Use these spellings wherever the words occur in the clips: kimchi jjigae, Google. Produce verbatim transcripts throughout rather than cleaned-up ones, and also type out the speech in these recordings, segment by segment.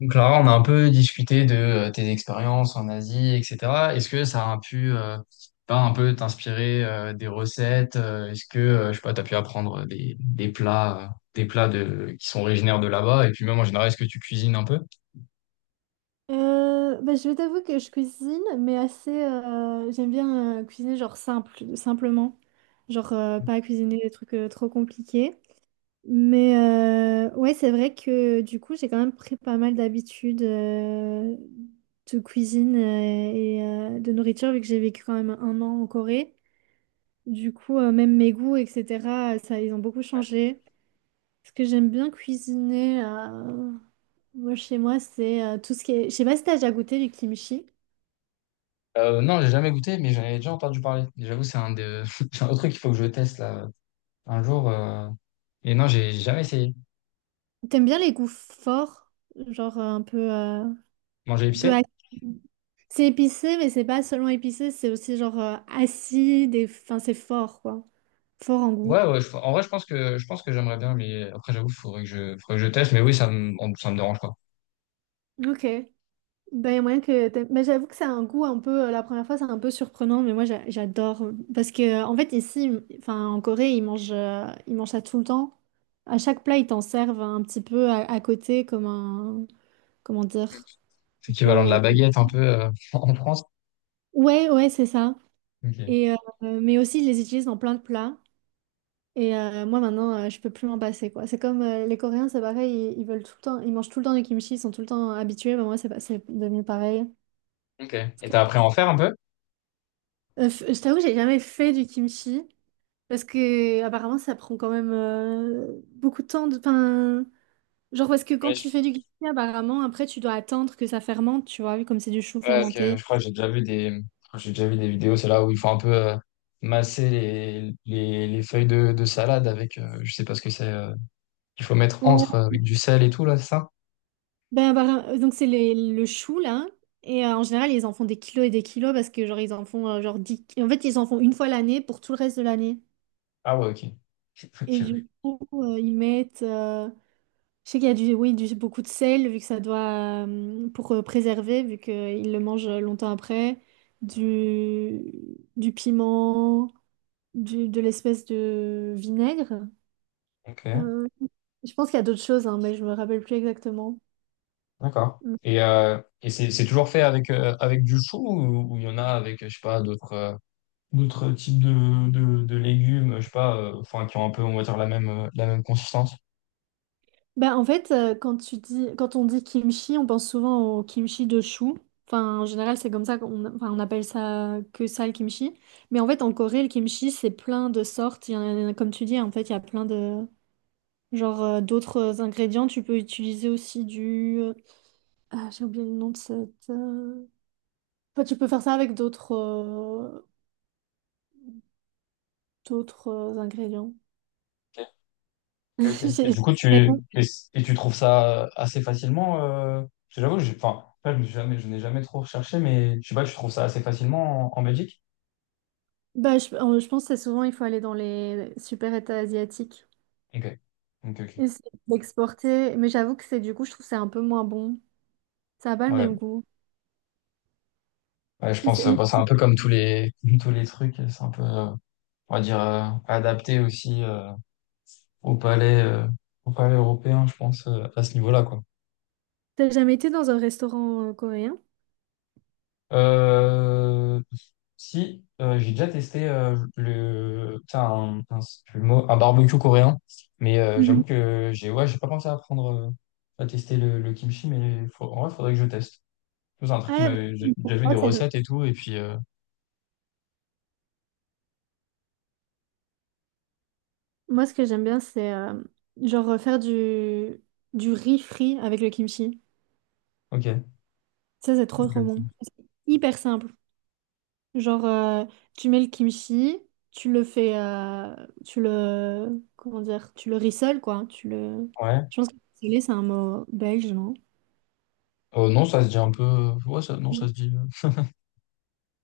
Donc Clara, on a un peu discuté de euh, tes expériences en Asie, et cetera. Est-ce que ça a pu euh, ben, un peu t'inspirer euh, des recettes? Euh, est-ce que euh, je sais pas, t'as pu apprendre des, des plats, euh, des plats de, qui sont originaires de là-bas? Et puis même en général, est-ce que tu cuisines un peu? Euh, bah, je vais t'avouer que je cuisine, mais assez. Euh, j'aime bien euh, cuisiner genre simple, simplement. Genre euh, pas cuisiner des trucs euh, trop compliqués. Mais euh, ouais, c'est vrai que du coup, j'ai quand même pris pas mal d'habitudes euh, de cuisine euh, et euh, de nourriture, vu que j'ai vécu quand même un an en Corée. Du coup, euh, même mes goûts, et cetera, ça, ils ont beaucoup changé. Ce que j'aime bien cuisiner, euh, moi, chez moi, c'est euh, tout ce qui est. Je sais pas si t'as déjà goûté du kimchi. Euh, non, j'ai jamais goûté, mais j'en ai déjà entendu parler. Et j'avoue, c'est un de... c'est un autre truc qu'il faut que je teste là un jour. euh, Et non, j'ai jamais essayé. T'aimes bien les goûts forts, genre euh, un peu, euh, un Manger peu épicé? ac- C'est épicé, mais c'est pas seulement épicé, c'est aussi genre euh, acide et enfin c'est fort quoi, fort en goût. Ouais, ouais, je- en vrai, je pense que je pense que j'aimerais bien, mais après, j'avoue, il faudrait que je faudrait que je teste. Mais oui, ça me ça me dérange pas. Ok. Ben y a moyen que t'aimes- mais j'avoue que c'est un goût un peu, euh, la première fois c'est un peu surprenant, mais moi j'a- j'adore euh, parce que euh, en fait ici, ils- enfin en Corée ils mangent, euh, ils mangent ça tout le temps. À chaque plat ils t'en servent un petit peu à, à côté comme un, comment dire, C'est un l'équivalent de peu. la baguette un peu euh, en France. Ouais, ouais, c'est ça. Ok. Et euh, mais aussi ils les utilisent dans plein de plats. Et euh, moi maintenant, euh, je peux plus m'en passer quoi. C'est comme euh, les Coréens, c'est pareil, ils, ils veulent tout le temps, ils mangent tout le temps du kimchi, ils sont tout le temps habitués. Bah, moi, c'est pas- c'est devenu pareil. Ok. Parce Et t'as que- appris à en faire un peu? euh, f- je t'avoue que j'ai jamais fait du kimchi parce que apparemment, ça prend quand même euh, beaucoup de temps. De, enfin, genre parce que quand Ouais, je, tu fais du kimchi, apparemment, après, tu dois attendre que ça fermente, tu vois, comme c'est du chou ouais, ok. fermenté. Je crois que j'ai déjà vu des, j'ai déjà vu des vidéos, c'est là où il faut un peu euh, masser les, les, les feuilles de, de salade avec, euh, je sais pas ce que c'est, euh, qu'il faut mettre Ouais. entre euh, avec du sel et tout là, c'est ça? Ben, apparem- euh, donc c'est les- le chou là. Et euh, en général, ils en font des kilos et des kilos parce que genre ils en font euh, genre dix... En fait, ils en font une fois l'année pour tout le reste de l'année. Ah ouais, ok. Et du coup, euh, ils mettent. Euh, je sais qu'il y a du, oui, du, beaucoup de sel, vu que ça doit. Euh, pour euh, préserver, vu qu'ils le mangent euh, longtemps après. Du, du piment, du, de l'espèce de vinaigre. Ok, ok, Euh, je pense qu'il y a d'autres choses, hein, mais je me rappelle plus exactement. d'accord. Et, euh, et c'est c'est toujours fait avec, euh, avec du chou ou ou il y en a avec, je sais pas, d'autres euh, d'autres types de, de, de légumes, je sais pas, euh, enfin, qui ont un peu, on va dire, la même, euh, la même consistance? Bah, en fait, euh, quand tu dis, quand on dit kimchi, on pense souvent au kimchi de chou. Enfin, en général, c'est comme ça qu'on enfin, on appelle ça que ça le kimchi. Mais en fait, en Corée, le kimchi, c'est plein de sortes. Il y en a, comme tu dis, en fait, il y a plein de genre, euh, d'autres ingrédients. Tu peux utiliser aussi du. euh, Ah, j'ai oublié le nom de cette. euh, Enfin, tu peux faire ça avec d'autres euh, d'autres euh, ingrédients. Ok, ok. ok. Et J'ai- du coup, tu, et, Et tu trouves ça euh, assez facilement, euh, parce que j'avoue, j'ai- enfin, là, je me suis jamais, je n'ai jamais trop recherché, mais je sais pas, tu trouves ça assez facilement en, en Belgique? Bah, je, euh, je pense que c'est souvent, il faut aller dans les super états asiatiques. Ok, ok, ok. Essayer de l'exporter, mais j'avoue que c'est du coup, je trouve que c'est un peu moins bon. Ça n'a pas le Ouais, même goût. ouais, je pense, C'est- euh, mais bah, c'est un peu comme tous les, tous les trucs, c'est un peu, euh, on va dire, euh, adapté aussi euh, au palais, euh, au palais européen, je pense, euh, à ce niveau-là, quoi. t'as jamais été dans un restaurant euh, coréen? Euh, Si, euh, j'ai déjà testé euh, le, putain, un, un- c'est plus le mot, un barbecue coréen, mais euh, Mhm. j'avoue que j'ai ouais, j'ai pas pensé à prendre, euh, à tester le, le kimchi, mais faut, en vrai, faudrait que je teste. C'est un truc qui Ouais, m'avait, J'ai déjà vu des bah. ça doit- recettes et tout, et puis, euh, Moi, ce que j'aime bien, c'est euh, genre euh, faire du, du riz frit avec le kimchi. ok. Ça, c'est trop trop bon. Ok. C'est hyper simple. Genre, euh, tu mets le kimchi, tu le fais, euh, tu le, comment dire, tu le rissoles, quoi. Tu le. Ouais. Je pense que rissoler, c'est un mot belge, non? Euh, non, ça se dit un peu, euh, ouais, ça, non, ça se dit. euh,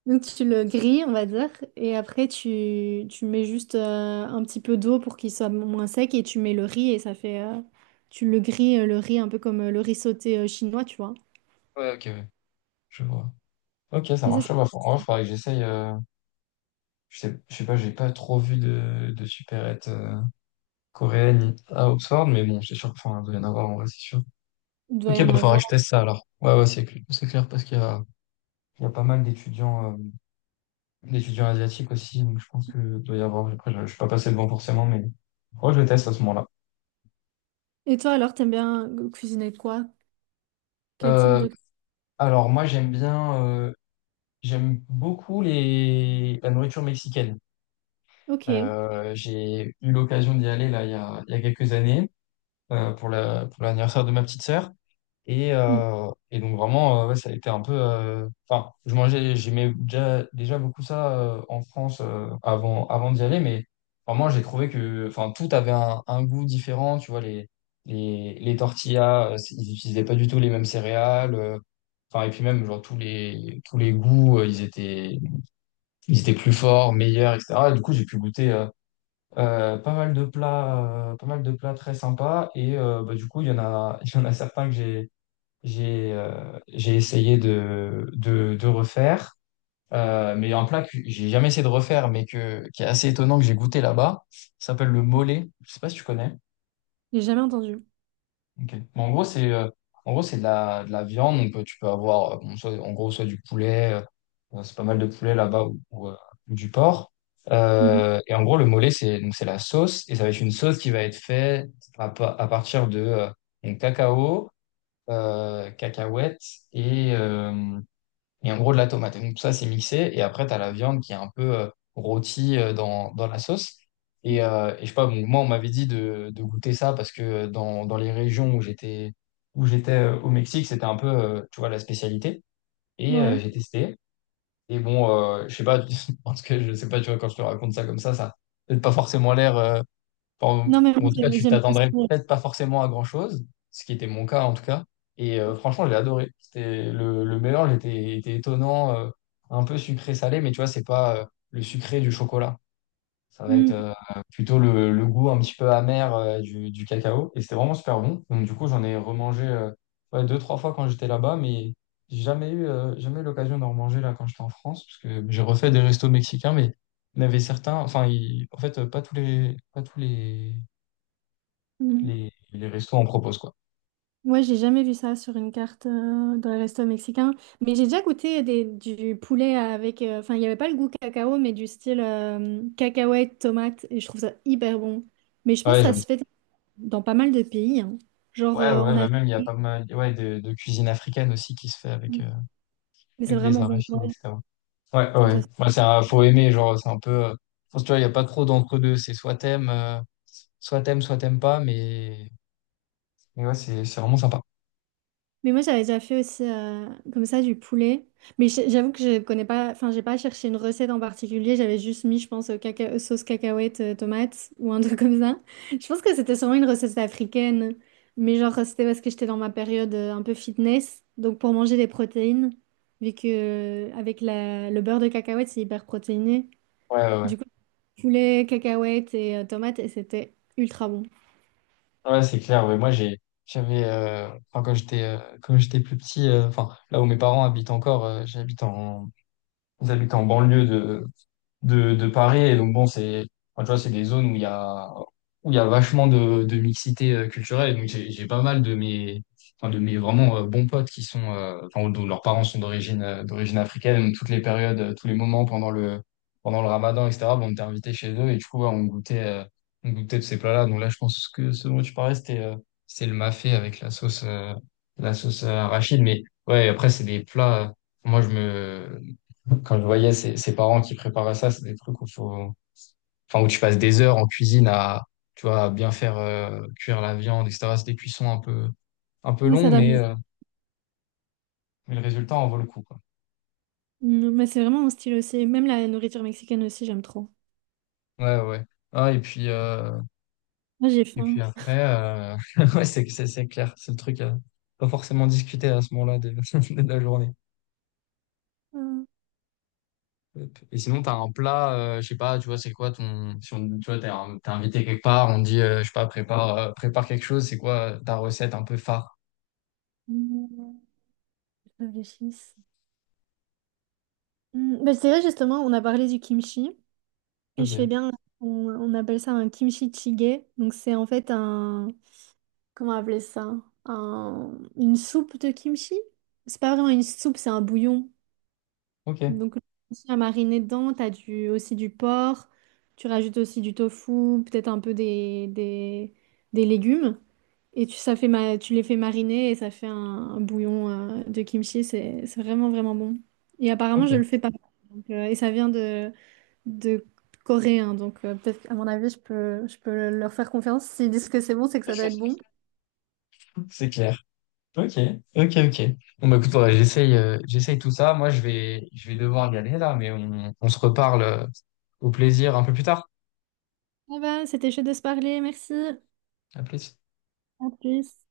Donc tu le grilles, on va dire, et après tu, tu mets juste euh, un petit peu d'eau pour qu'il soit moins sec et tu mets le riz et ça fait, euh, tu le grilles, euh, le riz, un peu comme euh, le riz sauté euh, chinois, tu vois. Ouais, ok, ouais, je vois. Ok, ça Et ça, ça- marche. Ouais, bah, faut- en vrai, faudrait que j'essaye. Euh, je sais, je sais pas, j'ai pas trop vu de, de supérettes euh, coréenne à Oxford, mais bon, c'est sûr qu'il doit y en avoir en vrai, c'est sûr. il doit Ok, y en bah faudra avoir. que je teste ça alors. Ouais, ouais, c'est clair, c'est clair parce qu'il y a, il y a pas mal d'étudiants euh, d'étudiants asiatiques aussi, donc je pense que doit y avoir. Après, je ne suis pas passé devant forcément, mais ouais, je le teste à ce moment-là. Et toi alors, t'aimes bien cuisiner quoi? Quel type Euh, de. alors moi, j'aime bien, euh, j'aime beaucoup les la nourriture mexicaine. Ok. Euh, j'ai eu l'occasion d'y aller là il y a, il y a quelques années euh, pour la pour l'anniversaire de ma petite sœur. Et, Mm. euh, et donc vraiment, euh, ouais, ça a été un peu... euh, Enfin, je mangeais, j'aimais déjà, déjà beaucoup ça euh, en France euh, avant, avant d'y aller, mais vraiment, j'ai trouvé que enfin, tout avait un, un goût différent. Tu vois, les, les, les tortillas, euh, c'est- ils n'utilisaient pas du tout les mêmes céréales. euh, Enfin, et puis même, genre, tous les, tous les goûts, euh, ils étaient, ils étaient plus forts, meilleurs, et cetera. Et du coup, j'ai pu goûter euh, euh, pas mal de plats, euh, pas mal de plats très sympas. Et euh, bah, du coup, il y en a, il y en a certains que j'ai j'ai euh, j'ai essayé de, de, de refaire, euh, mais un plat que j'ai jamais essayé de refaire, mais que, qui est assez étonnant que j'ai goûté là-bas, ça s'appelle le mollet. Je sais pas si tu connais. J'ai jamais entendu. Ok. Mais en gros, c'est euh, en gros, c'est de la, de la viande. Donc, euh, tu peux avoir, euh, bon, soit- en gros, soit du poulet, euh, euh, c'est pas mal de poulet là-bas, ou, ou, euh, ou du porc. Mhm. Euh, et en gros, le mollet, c'est donc c'est la sauce, et ça va être une sauce qui va être faite à, pa- à partir de euh, donc, cacao, euh, cacahuètes et... euh, et en gros de la tomate. Et donc tout ça, c'est mixé. Et après, tu as la viande qui est un peu euh, rôtie euh, dans, dans la sauce. Et, euh, et je sais pas, bon, moi, on m'avait dit de, de goûter ça parce que euh, dans, dans les régions où j'étais où j'étais euh, au Mexique, c'était un peu, euh, tu vois, la spécialité. Et euh, Ouais. j'ai testé. Et bon, euh, je sais pas, parce que je sais pas, tu vois, quand je te raconte ça comme ça, ça n'a peut-être pas forcément l'air euh, enfin, Non mais ou moi, en tout cas, j'ai- tu j'aime bien t'attendrais aussi. peut-être pas forcément à grand-chose, ce qui était mon cas en tout cas. Et euh, franchement, j'ai adoré. C'était le, le mélange était, était étonnant, euh, un peu sucré-salé, mais tu vois, c'est pas euh, le sucré du chocolat. Ça va être euh, plutôt le, le goût un petit peu amer euh, du, du cacao. Et c'était vraiment super bon. Donc du coup, j'en ai remangé euh, ouais, deux, trois fois quand j'étais là-bas, mais j'ai jamais eu, euh, jamais eu l'occasion d'en remanger là quand j'étais en France, parce que j'ai refait des restos mexicains, mais il y en avait certains, enfin, il- en fait, euh, pas tous les, pas tous les Mm. les, les restos en proposent, quoi. Moi, j'ai jamais vu ça sur une carte, euh, dans les restos mexicains, mais j'ai déjà goûté des, du poulet avec. euh, Enfin, il n'y avait pas le goût cacao, mais du style euh, cacahuète, tomate, et je trouve ça hyper bon. Mais je pense que Ouais, ça j'aime. se fait dans pas mal de pays, hein. Genre Ouais, euh, ouais, en bah même il y Afrique, a pas mal ouais, de, de cuisine africaine aussi qui se fait avec, euh, mais c'est avec des vraiment bon. arachides, Ouais, et cetera. Ouais, ouais. je trouve ça. Ouais, ouais, c'est un- faut aimer, genre, c'est un peu. Euh, je pense, tu vois, il n'y a pas trop d'entre-deux. C'est soit t'aimes, euh, soit t'aimes, soit t'aimes, pas, mais, mais ouais, c'est c'est vraiment sympa. Mais moi, j'avais déjà fait aussi euh, comme ça du poulet. Mais j'- j'avoue que je connais pas, enfin, j'ai pas cherché une recette en particulier. J'avais juste mis, je pense, euh, caca- euh, sauce cacahuète, euh, tomate ou un truc comme ça. Je pense que c'était sûrement une recette africaine. Mais genre, c'était parce que j'étais dans ma période euh, un peu fitness. Donc, pour manger des protéines, vu que euh, avec la- le beurre de cacahuète, c'est hyper protéiné. Ouais, ouais, ouais. Du coup, poulet, cacahuète et euh, tomate, et c'était ultra bon. Ouais, c'est clair. Ouais, moi, j'ai, j'avais, euh, enfin, quand j'étais, euh, quand j'étais plus petit, euh, enfin, là où mes parents habitent encore, euh, j'habite en, j'habite en banlieue de, de, de Paris. Et donc, bon, c'est, enfin, tu vois, c'est des zones où il y a, où il y a vachement de, de mixité euh, culturelle. Et donc, j'ai, j'ai pas mal de mes, enfin, de mes vraiment euh, bons potes qui sont, euh, enfin, dont leurs parents sont d'origine, euh, d'origine africaine. Donc, toutes les périodes, euh, tous les moments pendant le, pendant le ramadan, et cetera, bon, on était invités chez eux. Et du coup, ouais, on goûtait, euh, on goûtait de ces plats-là. Donc, là, je pense que ce dont tu parlais, c'était, euh, c'est le mafé avec la sauce, euh, la sauce euh, arachide. Mais ouais, après, c'est des plats. euh, moi, je me, Quand je voyais ses, ses parents qui préparaient ça, c'est des trucs où faut, enfin, où tu passes des heures en cuisine à, tu vois, à bien faire euh, cuire la viande, et cetera. C'est des cuissons un peu, un peu Mais ça longs, donne. mais, euh, mais le résultat en vaut le coup, quoi. Mm, mais c'est vraiment mon style aussi. Même la nourriture mexicaine aussi, j'aime trop. Ouais, ouais. Ah, et puis, euh, Moi, j'ai et puis faim. après, euh, ouais, c'est, c'est, c'est clair. C'est le truc à pas forcément discuter à ce moment-là de, de la journée. Hmm. Hop. Et sinon, t'as un plat, euh, je sais pas, tu vois, c'est quoi ton, si on, tu vois, t'es un- t'es invité quelque part, on te dit, euh, je sais pas, prépare, euh, prépare quelque chose, c'est quoi euh, ta recette un peu phare? Mmh, je réfléchisse. Hmm, bah, c'est vrai, justement, on a parlé du kimchi et je fais Ok, bien, on, on appelle ça un kimchi jjigae. Donc, c'est en fait un, comment appeler ça? Un, une soupe de kimchi? C'est pas vraiment une soupe, c'est un bouillon. ok. Donc, le kimchi à mariner dedans, t'as du, aussi du porc, tu rajoutes aussi du tofu, peut-être un peu des, des, des légumes. Et tu, ça fait ma... tu les fais mariner et ça fait un, un bouillon euh, de kimchi. C'est c'est vraiment, vraiment bon. Et apparemment, je le Ok. fais pas. Donc, euh, et ça vient de, de Corée, hein. Donc, euh, peut-être qu'à mon avis, je peux, je peux leur faire confiance. S'ils disent que c'est bon, c'est que ça doit être bon. C'est clair. Ok, ok, ok. Bon, bah écoute, ouais, j'essaye euh, j'essaye tout ça. Moi, je vais, je vais devoir y aller là, mais on, on se reparle euh, au plaisir un peu plus tard. Ah va, c'était chaud de se parler. Merci. À plus. À plus.